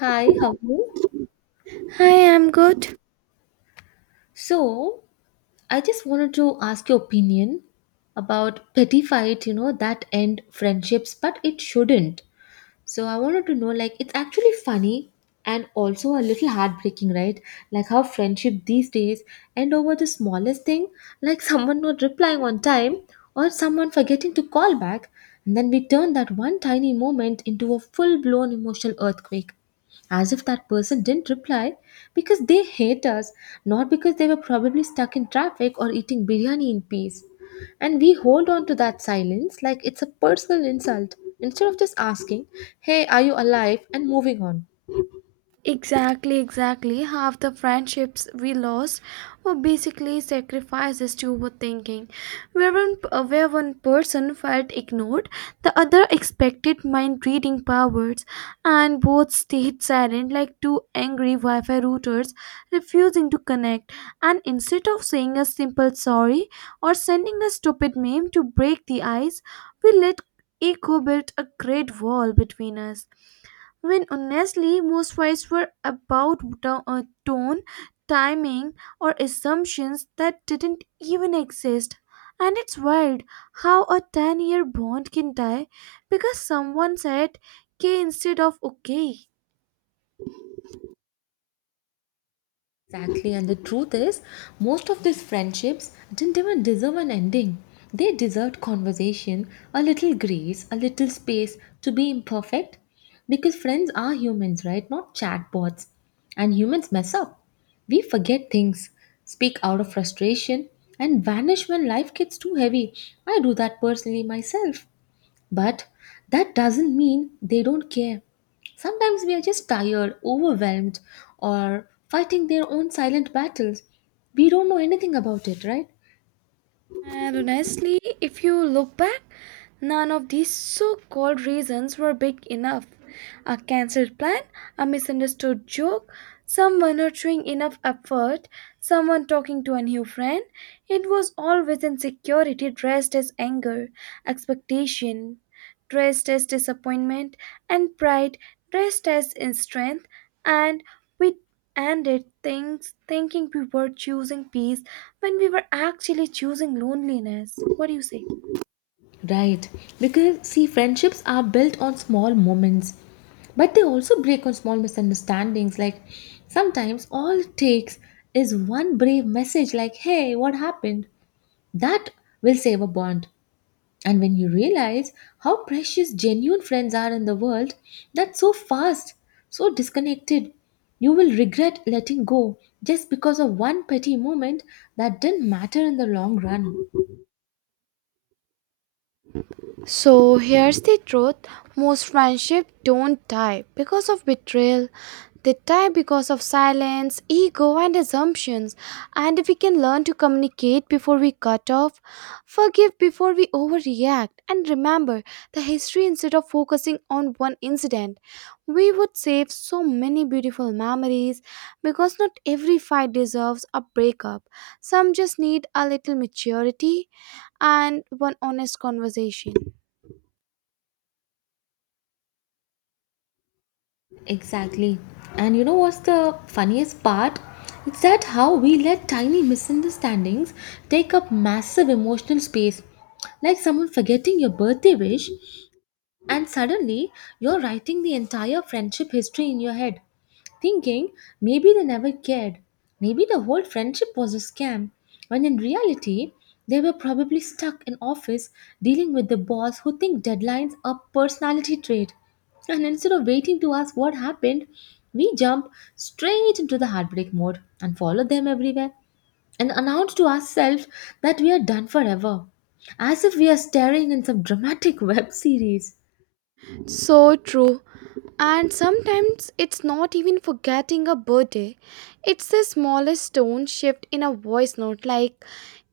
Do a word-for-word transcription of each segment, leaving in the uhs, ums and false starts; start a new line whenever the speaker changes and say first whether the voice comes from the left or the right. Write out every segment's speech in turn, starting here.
left: Hi, how are you?
right: Hi, I'm good.
left: So, I just wanted to ask your opinion about petty fight, you know, that end friendships, but it shouldn't. So I wanted to know like it's actually funny and also a little heartbreaking, right? Like how friendship these days end over the smallest thing, like someone not replying on time or someone forgetting to call back, and then we turn that one tiny moment into a full-blown emotional earthquake as if that person didn't reply because they hate us, not because they were probably stuck in traffic or eating biryani in peace. And we hold on to that silence like it's a personal insult instead of just asking, hey, are you alive? And moving on.
right: Exactly, exactly. Half the friendships we lost were basically sacrifices to overthinking. Where one, uh, where one person felt ignored, the other expected mind reading powers, and both stayed silent like two angry Wi Fi routers refusing to connect. And instead of saying a simple sorry or sending a stupid meme to break the ice, we let ego build a great wall between us when honestly most fights were about to- uh, tone, timing, or assumptions that didn't even exist. And it's wild how a ten year bond can die because someone said K instead of okay.
left: Exactly. And the truth is, most of these friendships didn't even deserve an ending. They deserved conversation, a little grace, a little space to be imperfect. Because friends are humans, right? Not chatbots. And humans mess up. We forget things, speak out of frustration, and vanish when life gets too heavy. I do that personally myself. But that doesn't mean they don't care. Sometimes we are just tired, overwhelmed, or fighting their own silent battles. We don't know anything about it, right?
right: And honestly, if you look back, none of these so called reasons were big enough. A cancelled plan, a misunderstood joke, someone not showing enough effort, someone talking to a new friend. It was always insecurity dressed as anger, expectation, dressed as disappointment, and pride dressed as in strength, and we ended things thinking we were choosing peace when we were actually choosing loneliness. What do you say?
left: Right. Because, see, friendships are built on small moments, but they also break on small misunderstandings. Like, sometimes all it takes is one brave message, like, hey, what happened? That will save a bond. And when you realize how precious genuine friends are in the world that's so fast, so disconnected, you will regret letting go just because of one petty moment that didn't matter in the long run.
right: So here's the truth, most friendships don't die because of betrayal. They die because of silence, ego, and assumptions. And if we can learn to communicate before we cut off, forgive before we overreact, and remember the history instead of focusing on one incident, we would save so many beautiful memories because not every fight deserves a breakup. Some just need a little maturity and one honest conversation.
left: Exactly. And you know what's the funniest part? It's that how we let tiny misunderstandings take up massive emotional space. Like someone forgetting your birthday wish. And suddenly, you're writing the entire friendship history in your head, thinking maybe they never cared, maybe the whole friendship was a scam, when in reality, they were probably stuck in office dealing with the boss who think deadlines are personality trait. And instead of waiting to ask what happened, we jump straight into the heartbreak mode and follow them everywhere and announce to ourselves that we are done forever, as if we are staring in some dramatic web series.
right: So true. And sometimes it's not even forgetting a birthday. It's the smallest tone shift in a voice note, like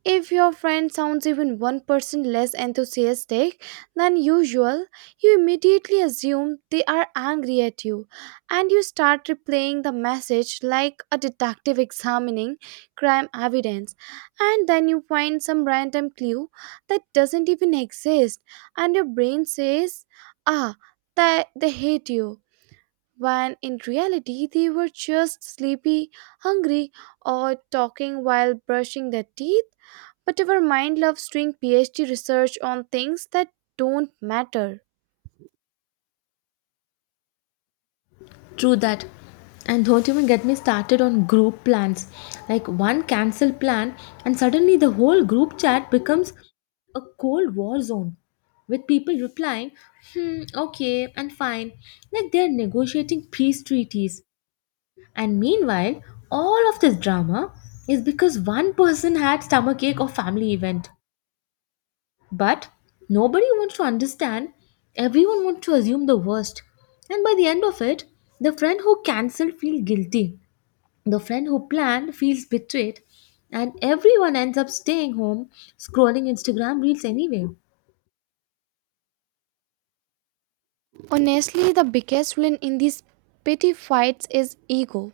right: if your friend sounds even one percent less enthusiastic than usual, you immediately assume they are angry at you and you start replaying the message like a detective examining crime evidence. And then you find some random clue that doesn't even exist, and your brain says, ah, that they hate you, when in reality they were just sleepy, hungry, or talking while brushing their teeth. But our mind loves doing PhD research on things that don't matter.
left: True that. And don't even get me started on group plans. Like one cancel plan, and suddenly the whole group chat becomes a cold war zone with people replying, hmm, okay, and fine, like they're negotiating peace treaties. And meanwhile, all of this drama is because one person had stomachache or family event. But nobody wants to understand, everyone wants to assume the worst. And by the end of it, the friend who cancelled feels guilty, the friend who planned feels betrayed, and everyone ends up staying home scrolling Instagram reels anyway.
right: Honestly, the biggest villain in these petty fights is ego.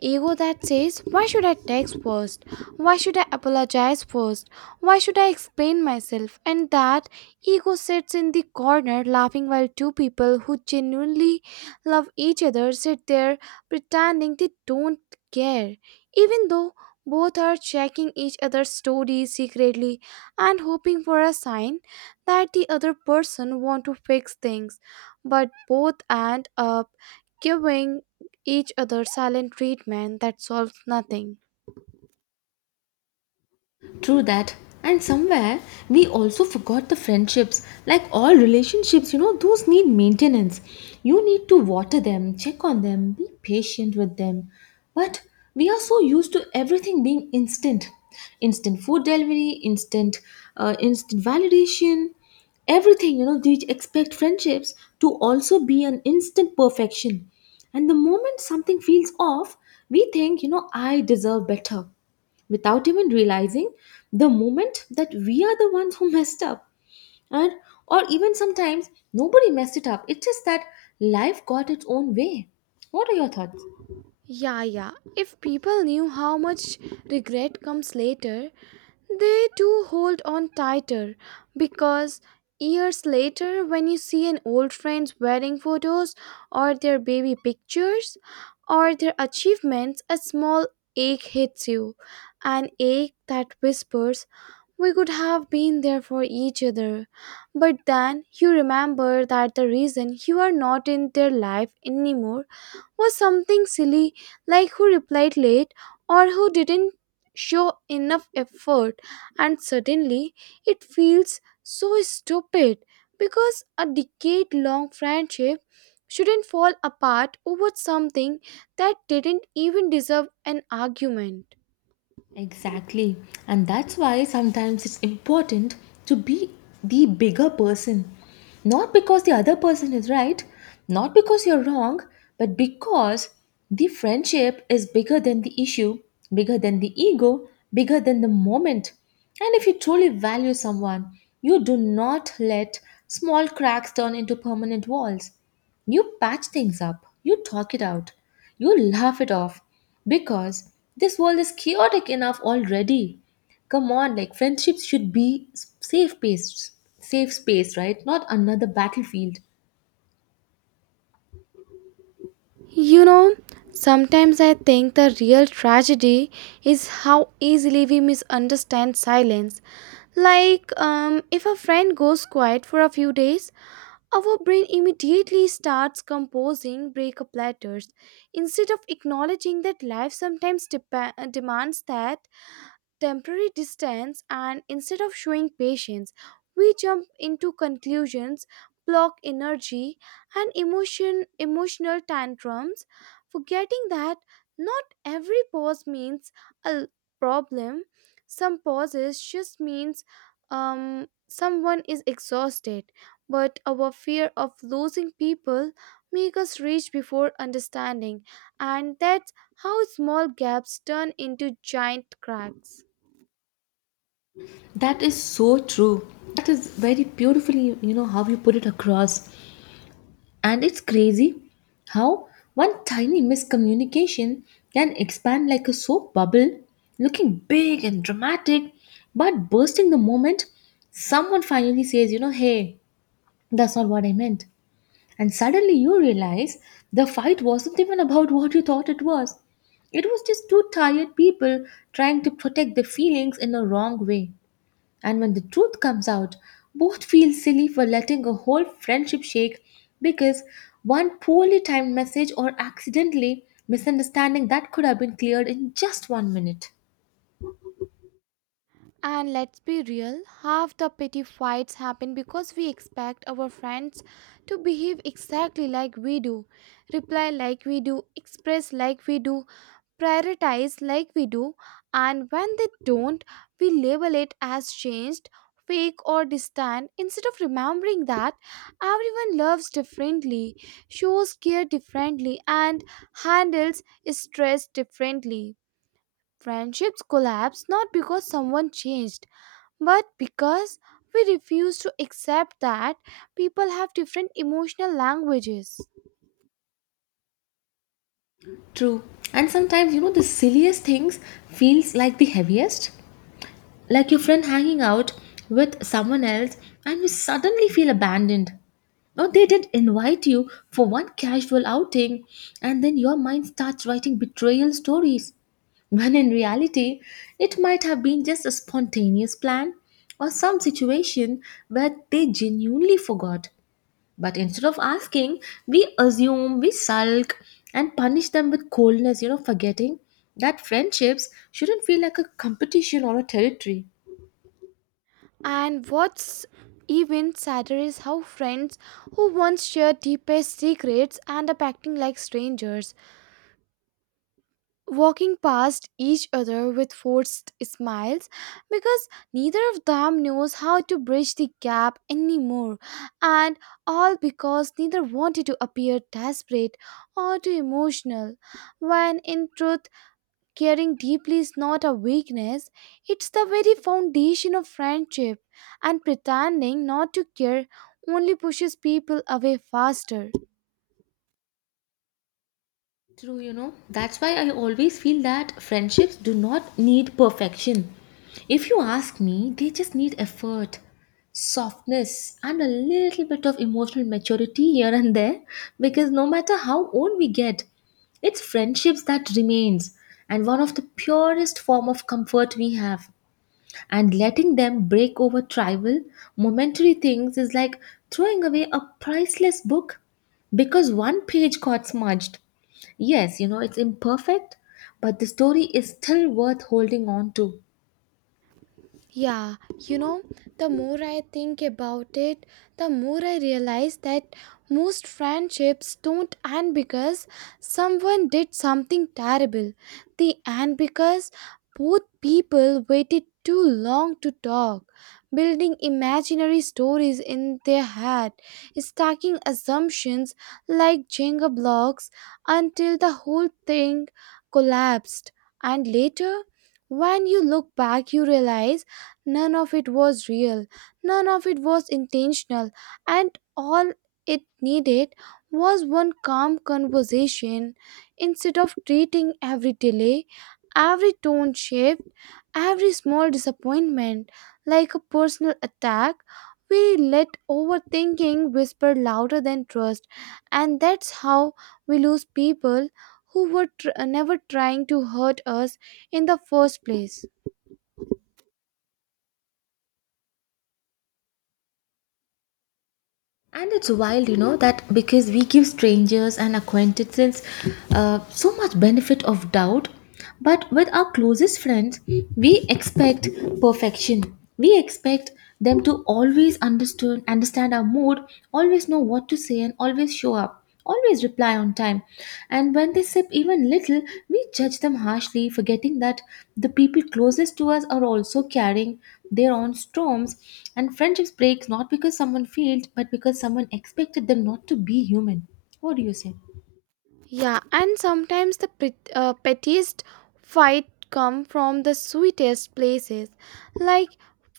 right: Ego that says, why should I text first? Why should I apologize first? Why should I explain myself? And that ego sits in the corner laughing while two people who genuinely love each other sit there pretending they don't care, even though both are checking each other's stories secretly and hoping for a sign that the other person want to fix things, but both end up giving each other silent treatment that solves nothing.
left: True that. And somewhere we also forgot the friendships. Like all relationships, you know, those need maintenance. You need to water them, check on them, be patient with them. But we are so used to everything being instant instant food delivery, instant, uh, instant validation, everything. You know, we expect friendships to also be an instant perfection. And the moment something feels off, we think, you know, I deserve better without even realizing the moment that we are the ones who messed up and or even sometimes nobody messed it up, it's just that life got its own way. What are your thoughts?
right: Yeah, yeah. If people knew how much regret comes later, they do hold on tighter, because years later, when you see an old friend's wedding photos or their baby pictures or their achievements, a small ache hits you. An ache that whispers, we could have been there for each other. But then you remember that the reason you are not in their life anymore was something silly, like who replied late or who didn't show enough effort, and suddenly it feels so stupid because a decade long friendship shouldn't fall apart over something that didn't even deserve an argument.
left: Exactly. And that's why sometimes it's important to be the bigger person. Not because the other person is right, not because you're wrong, but because the friendship is bigger than the issue, bigger than the ego, bigger than the moment. And if you truly value someone, you do not let small cracks turn into permanent walls. You patch things up, you talk it out, you laugh it off because this world is chaotic enough already. Come on, like friendships should be s- safe space, safe space, right? Not another battlefield.
right: You know, sometimes I think the real tragedy is how easily we misunderstand silence. Like, um, if a friend goes quiet for a few days, our brain immediately starts composing breakup letters instead of acknowledging that life sometimes depa- demands that temporary distance, and instead of showing patience we jump into conclusions, block energy and emotion emotional tantrums, forgetting that not every pause means a l- problem. Some pauses just means um, someone is exhausted, but our fear of losing people make us reach before understanding, and that's how small gaps turn into giant cracks.
left: That is so true. That is very beautifully, you know, how you put it across. And it's crazy how one tiny miscommunication can expand like a soap bubble, looking big and dramatic, but bursting the moment someone finally says, you know, hey, that's not what I meant. And suddenly you realize the fight wasn't even about what you thought it was. It was just two tired people trying to protect their feelings in a wrong way. And when the truth comes out, both feel silly for letting a whole friendship shake because one poorly timed message or accidentally misunderstanding that could have been cleared in just one minute.
right: And let's be real, half the petty fights happen because we expect our friends to behave exactly like we do, reply like we do, express like we do, prioritize like we do, and when they don't, we label it as changed, fake, or distant instead of remembering that everyone loves differently, shows care differently, and handles stress differently. Friendships collapse not because someone changed, but because we refuse to accept that people have different emotional languages.
left: True. And sometimes, you know, the silliest things feels like the heaviest. Like your friend hanging out with someone else and you suddenly feel abandoned. Now, they did invite you for one casual outing, and then your mind starts writing betrayal stories. When in reality, it might have been just a spontaneous plan or some situation where they genuinely forgot. But instead of asking, we assume, we sulk, and punish them with coldness, you know, forgetting that friendships shouldn't feel like a competition or a territory.
right: And what's even sadder is how friends who once shared deepest secrets end up acting like strangers, walking past each other with forced smiles because neither of them knows how to bridge the gap anymore, and all because neither wanted to appear desperate or too emotional, when in truth, caring deeply is not a weakness, it's the very foundation of friendship, and pretending not to care only pushes people away faster.
left: True, you know. That's why I always feel that friendships do not need perfection. If you ask me, they just need effort, softness, and a little bit of emotional maturity here and there because no matter how old we get, it's friendships that remains and one of the purest form of comfort we have and letting them break over trivial, momentary things is like throwing away a priceless book because one page got smudged. Yes, you know, it's imperfect, but the story is still worth holding on to.
right: Yeah, you know, the more I think about it, the more I realize that most friendships don't end because someone did something terrible. They end because both people waited too long to talk, building imaginary stories in their head, stacking assumptions like Jenga blocks until the whole thing collapsed. And later, when you look back, you realize none of it was real, none of it was intentional, and all it needed was one calm conversation. Instead of treating every delay, every tone shift, every small disappointment like a personal attack, we let overthinking whisper louder than trust, and that's how we lose people who were tr- never trying to hurt us in the first place.
left: And it's wild, you know, that because we give strangers and acquaintances uh, so much benefit of doubt, but with our closest friends, we expect perfection. We expect them to always understand, understand our mood, always know what to say, and always show up, always reply on time. And when they sip even little, we judge them harshly, forgetting that the people closest to us are also carrying their own storms. And friendships breaks not because someone failed but because someone expected them not to be human. What do you say?
right: Yeah, and sometimes the pret- uh, pettiest fight come from the sweetest places, like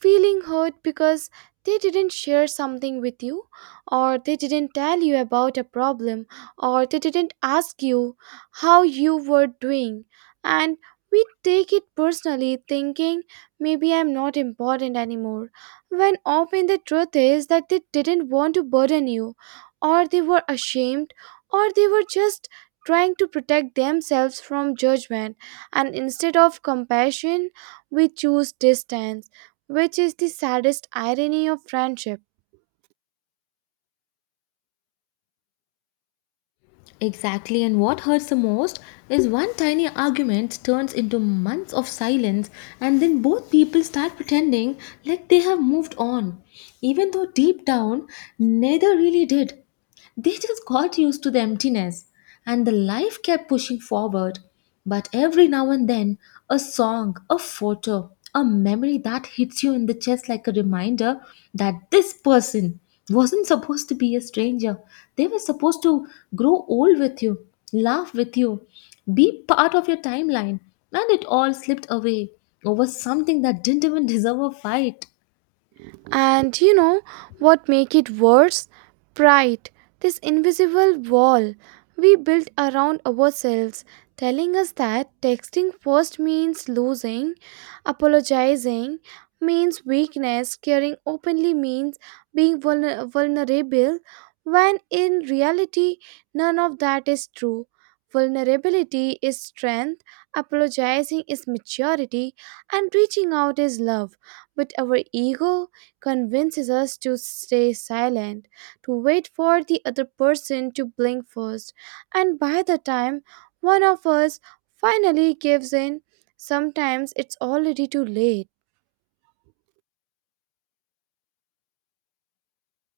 right: feeling hurt because they didn't share something with you, or they didn't tell you about a problem, or they didn't ask you how you were doing, and we take it personally, thinking maybe I'm not important anymore. When often the truth is that they didn't want to burden you, or they were ashamed, or they were just trying to protect themselves from judgment, and instead of compassion, we choose distance, which is the saddest irony of friendship.
left: Exactly, and what hurts the most is one tiny argument turns into months of silence, and then both people start pretending like they have moved on, even though deep down neither really did. They just got used to the emptiness, and the life kept pushing forward. But every now and then, a song, a photo, a memory that hits you in the chest like a reminder that this person wasn't supposed to be a stranger. They were supposed to grow old with you, laugh with you, be part of your timeline, and it all slipped away over something that didn't even deserve a fight.
right: And you know what make it worse? Pride, this invisible wall we built around ourselves telling us that texting first means losing, apologizing means weakness, caring openly means being vulner- vulnerable, when in reality none of that is true. Vulnerability is strength, apologizing is maturity, and reaching out is love. But our ego convinces us to stay silent, to wait for the other person to blink first, and by the time one of us finally gives in, sometimes it's already too late.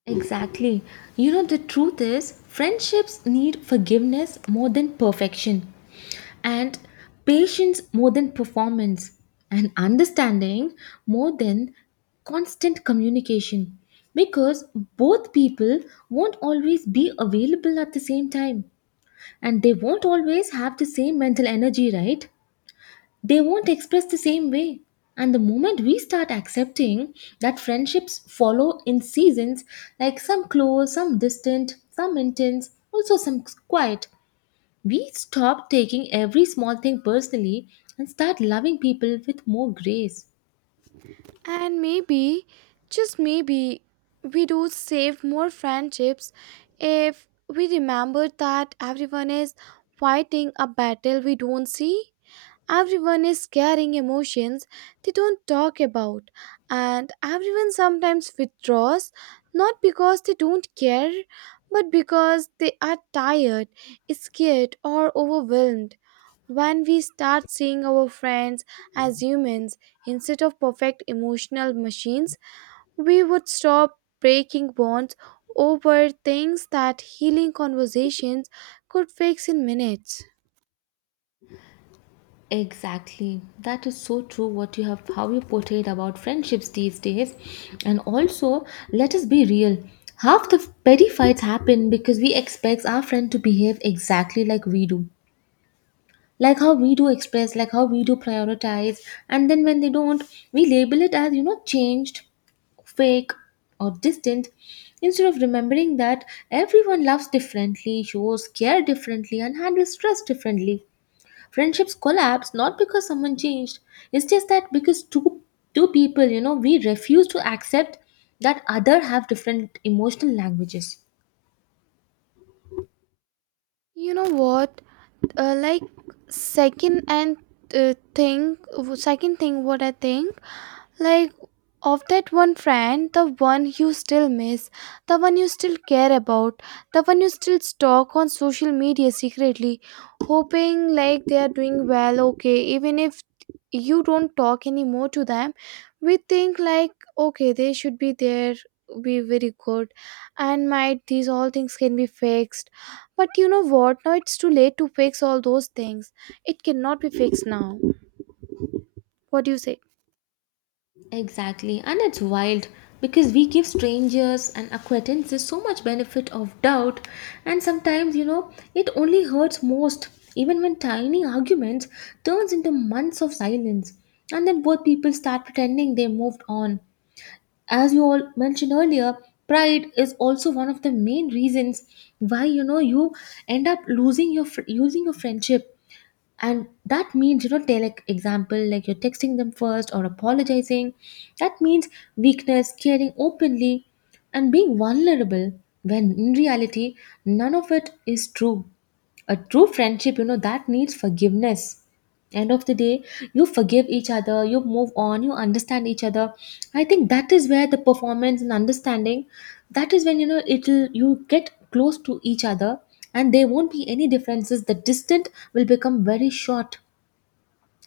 left: Exactly. You know, the truth is, friendships need forgiveness more than perfection, and patience more than performance, and understanding more than constant communication. Because both people won't always be available at the same time, and they won't always have the same mental energy, right? They won't express the same way. And the moment we start accepting that friendships follow in seasons, like some close, some distant, some intense, also some quiet, we stop taking every small thing personally and start loving people with more grace.
right: And maybe, just maybe, we do save more friendships if we remember that everyone is fighting a battle we don't see. Everyone is carrying emotions they don't talk about, and everyone sometimes withdraws not because they don't care, but because they are tired, scared, or overwhelmed. When we start seeing our friends as humans instead of perfect emotional machines, we would stop breaking bonds over things that healing conversations could fix in minutes.
left: Exactly. That is so true what you have how you portrayed about friendships these days. And also, let us be real. Half the petty fights happen because we expect our friend to behave exactly like we do. Like how we do, express like how we do, prioritize, and then when they don't, we label it as, you know, changed, fake, or distant instead of remembering that everyone loves differently, shows care differently, and handles stress differently. Friendships collapse not because someone changed, it's just that because two two people, you know, we refuse to accept that other have different emotional languages.
right: You know what? Uh, like second and uh, thing second thing what I think, like, of that one friend, the one you still miss, the one you still care about, the one you still stalk on social media secretly, hoping like they are doing well, okay, even if you don't talk anymore to them, we think like, okay, they should be there, be very good, and might these all things can be fixed, but you know what, now it's too late to fix all those things, it cannot be fixed now. What do you say?
left: Exactly, and it's wild because we give strangers and acquaintances so much benefit of doubt, and sometimes you know it only hurts most. Even when tiny arguments turns into months of silence, and then both people start pretending they moved on. As you all mentioned earlier, pride is also one of the main reasons why you know you end up losing your fr- using your friendship, and that means you know take like example like you're texting them first or apologizing. That means weakness, caring openly and being vulnerable, when in reality none of it is true. A true friendship you know that needs forgiveness. End of the day, you forgive each other, you move on, you understand each other. I think that is where the performance and understanding, that is when you know it'll you get close to each other, and there won't be any differences, the distance will become very short.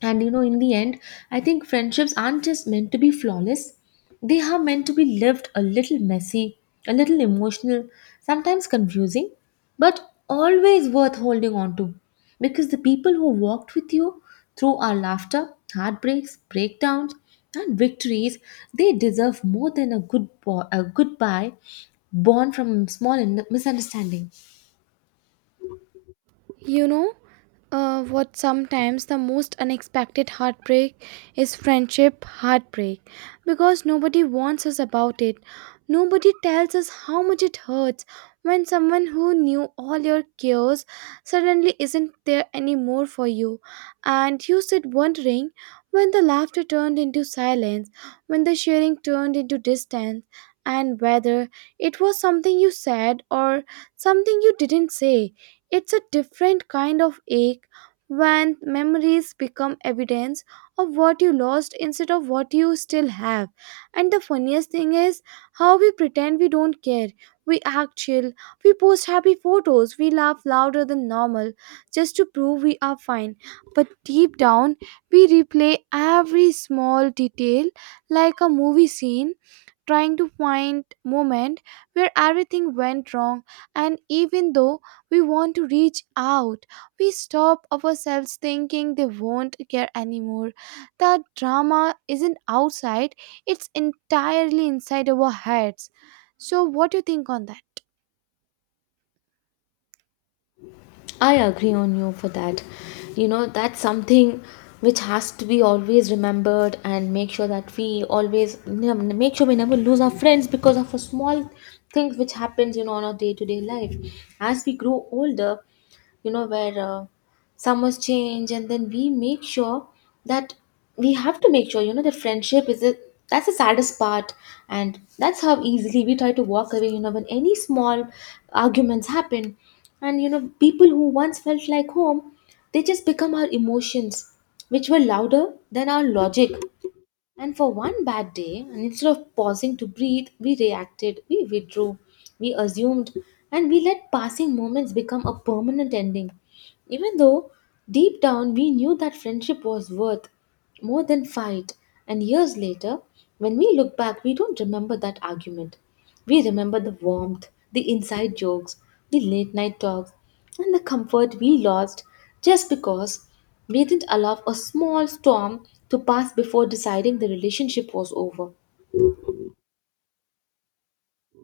left: And you know, in the end, I think friendships aren't just meant to be flawless, they are meant to be lived a little messy, a little emotional, sometimes confusing, but always worth holding on to. Because the people who walked with you through our laughter, heartbreaks, breakdowns, and victories, they deserve more than a good bo- a goodbye born from small in- misunderstanding.
right: You know, uh, what? Sometimes the most unexpected heartbreak is friendship heartbreak because nobody warns us about it. Nobody tells us how much it hurts when someone who knew all your cares suddenly isn't there anymore for you. And you sit wondering when the laughter turned into silence, when the sharing turned into distance, and whether it was something you said or something you didn't say. It's a different kind of ache when memories become evidence of what you lost instead of what you still have. And the funniest thing is how we pretend we don't care. We act chill, we post happy photos, we laugh louder than normal just to prove we are fine. But deep down, we replay every small detail like a movie scene, trying to find moment where everything went wrong, and even though we want to reach out, we stop ourselves thinking they won't care anymore. The drama isn't outside, it's entirely inside our heads. So what do you think on that?
left: I agree on you for that. You know, that's something which has to be always remembered, and make sure that we always ne- make sure we never lose our friends because of a small things which happens you know on our day-to-day life. As we grow older, you know, where uh, summers change, and then we make sure that we have to make sure you know that friendship is a, that's the saddest part. And that's how easily we try to walk away you know when any small arguments happen. And you know people who once felt like home, they just become our emotions which were louder than our logic, and for one bad day. And instead of pausing to breathe, we reacted, we withdrew, we assumed, and we let passing moments become a permanent ending. Even though deep down we knew that friendship was worth more than fight. And years later, when we look back, we don't remember that argument. We remember the warmth, the inside jokes, the late night talks, and the comfort we lost just because we didn't allow a small storm to pass before deciding the relationship was over.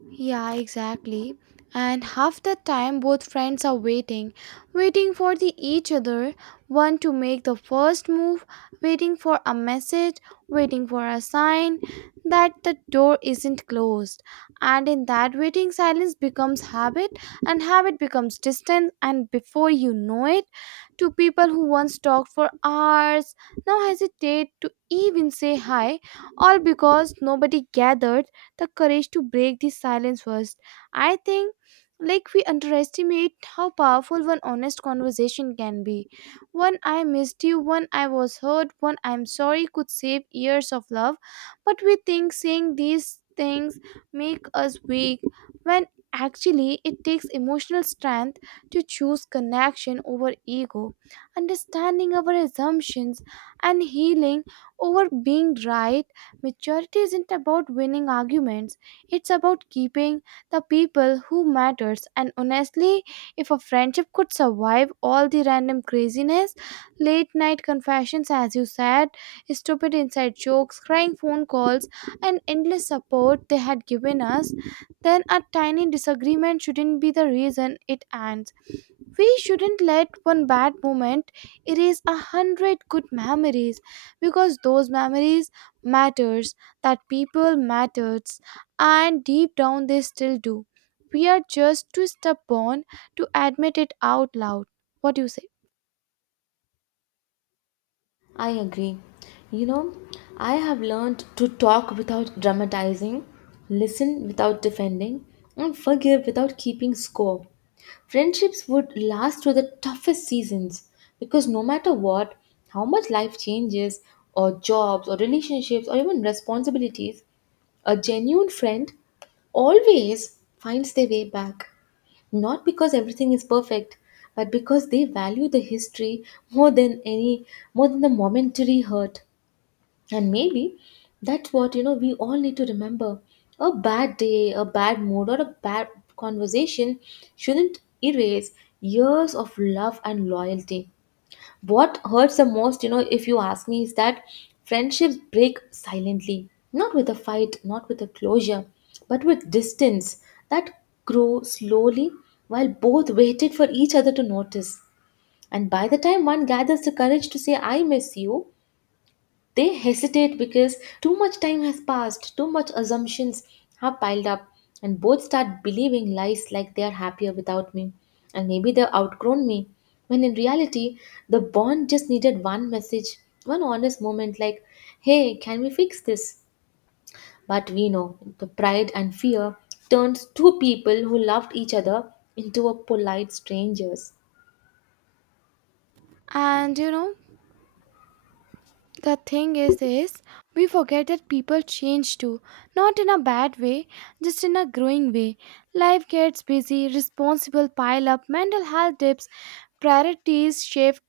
right: Yeah, exactly. And half the time, both friends are waiting, waiting for the each other, one to make the first move, waiting for a message, waiting for a sign that the door isn't closed. And in that waiting, silence becomes habit, and habit becomes distance. And before you know it, to people who once talked for hours now hesitate to even say hi, all because nobody gathered the courage to break the silence first. I think like we underestimate how powerful one honest conversation can be. One I missed you, one I was hurt, one I'm sorry could save years of love. But we think saying these things make us weak when actually it takes emotional strength to choose connection over ego, understanding our assumptions, and healing over being right. Maturity isn't about winning arguments, it's about keeping the people who matters. And honestly, if a friendship could survive all the random craziness, late night confessions, as you said, stupid inside jokes, crying phone calls, and endless support they had given us, then a tiny disagreement shouldn't be the reason it ends. We shouldn't let one bad moment erase a hundred good memories, because those memories matters, that people matters, and deep down they still do. We are just too stubborn to admit it out loud. What do you say?
left: I agree. You know, I have learned to talk without dramatizing, listen without defending, and forgive without keeping score. Friendships would last through the toughest seasons because no matter what, how much life changes, or jobs, or relationships, or even responsibilities, a genuine friend always finds their way back. Not because everything is perfect, but because they value the history more than any, more than the momentary hurt. And maybe that's what you know we all need to remember. A bad day, a bad mood, or a bad conversation shouldn't erase years of love and loyalty. What hurts the most you know if you ask me is that friendships break silently, not with a fight, not with a closure, but with distance that grow slowly while both waited for each other to notice. And by the time one gathers the courage to say I miss you, they hesitate because too much time has passed, too much assumptions have piled up, and both start believing lies like they are happier without me, and maybe they've outgrown me. When in reality, the bond just needed one message, one honest moment like, hey, can we fix this? But we know the pride and fear turns two people who loved each other into a polite strangers.
right: And you know, the thing is this, we forget that people change too. Not in a bad way, just in a growing way. Life gets busy, responsible pile up, mental health dips, priorities shift.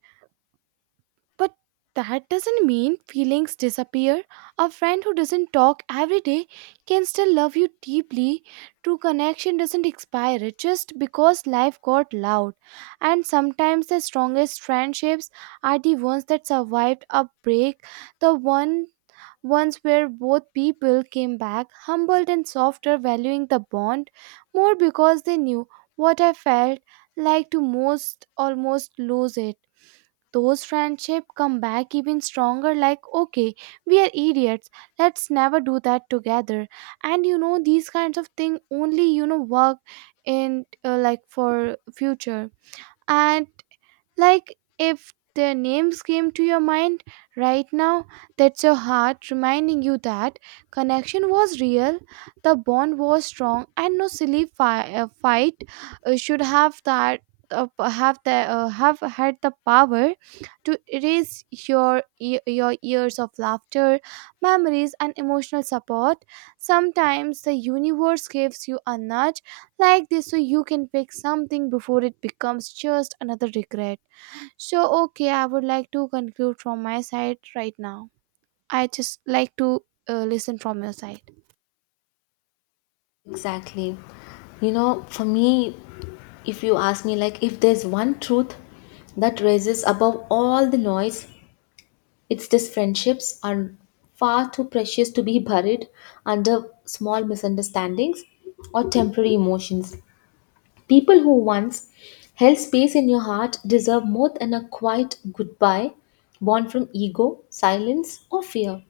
right: But that doesn't mean feelings disappear. A friend who doesn't talk every day can still love you deeply. True connection doesn't expire, it's just because life got loud. And sometimes the strongest friendships are the ones that survived a break, the one ones where both people came back humbled and softer, valuing the bond more because they knew what I felt like to most almost lose it. Those friendship come back even stronger, like okay, we are idiots, let's never do that together. And you know these kinds of thing only you know work in, uh, like, for future, and like if their names came to your mind right now, that's your heart reminding you that connection was real, the bond was strong, and no silly fi- uh, fight uh, should have that uh, have the uh, have had the power to erase your e- your years of laughter, memories and emotional support. Sometimes the universe gives you a nudge like this so you can fix something before it becomes just another regret. So, okay, I would like to conclude from my side right now. I just like to uh, listen from your side.
left: Exactly. You know, for me, if you ask me, like, if there's one truth that rises above all the noise, it's this: friendships are far too precious to be buried under small misunderstandings or temporary emotions. People who once held space in your heart deserve more than a quiet goodbye born from ego, silence, or fear.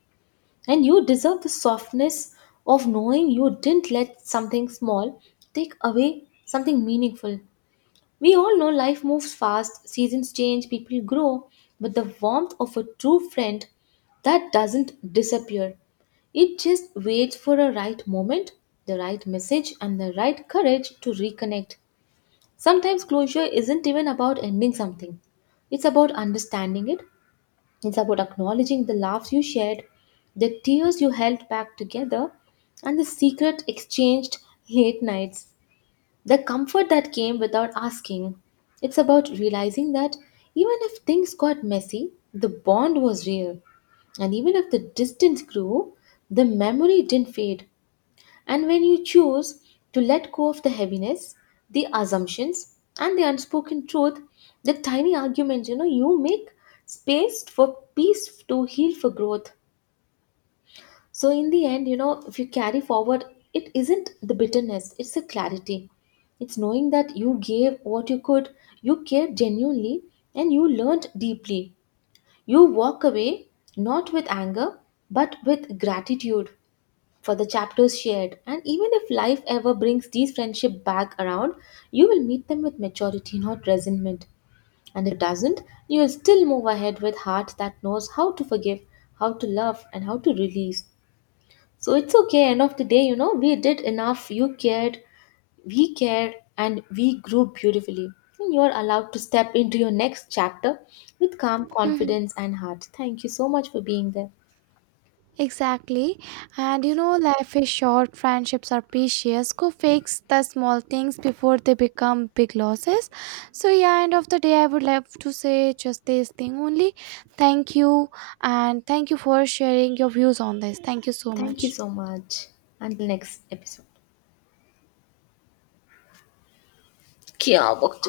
left: And you deserve the softness of knowing you didn't let something small take away something meaningful. We all know life moves fast, seasons change, people grow, but the warmth of a true friend, that doesn't disappear. It just waits for a right moment, the right message, and the right courage to reconnect. Sometimes closure isn't even about ending something, it's about understanding it. It's about acknowledging the laughs you shared, the tears you held back together, and the secret exchanged late nights, the comfort that came without asking. It's about realizing that even if things got messy, the bond was real. And even if the distance grew, the memory didn't fade. And when you choose to let go of the heaviness, the assumptions, and the unspoken truth, the tiny arguments, you know, you make space for peace, to heal, for growth. So, in the end, you know, if you carry forward, it isn't the bitterness, it's the clarity. It's knowing that you gave what you could, you cared genuinely, and you learned deeply. You walk away not with anger, but with gratitude for the chapters shared. And even if life ever brings these friendship back around, you will meet them with maturity, not resentment. And if it doesn't, you will still move ahead with heart that knows how to forgive, how to love, and how to release. So it's okay. End of the day, you know, we did enough. You cared, we cared, and we grew beautifully. And you're allowed to step into your next chapter with calm
right: Mhm.
left: confidence and heart. Thank you so much for being there.
right: Exactly. And you know, life is short, friendships are precious. Go fix the small things before they become big losses. So, yeah, end of the day, I would love to say just this thing only. Thank you, and thank you for sharing your views on this. Thank you so
left: Thank you
right: much.
left: so much. Until next episode. क्या वक्त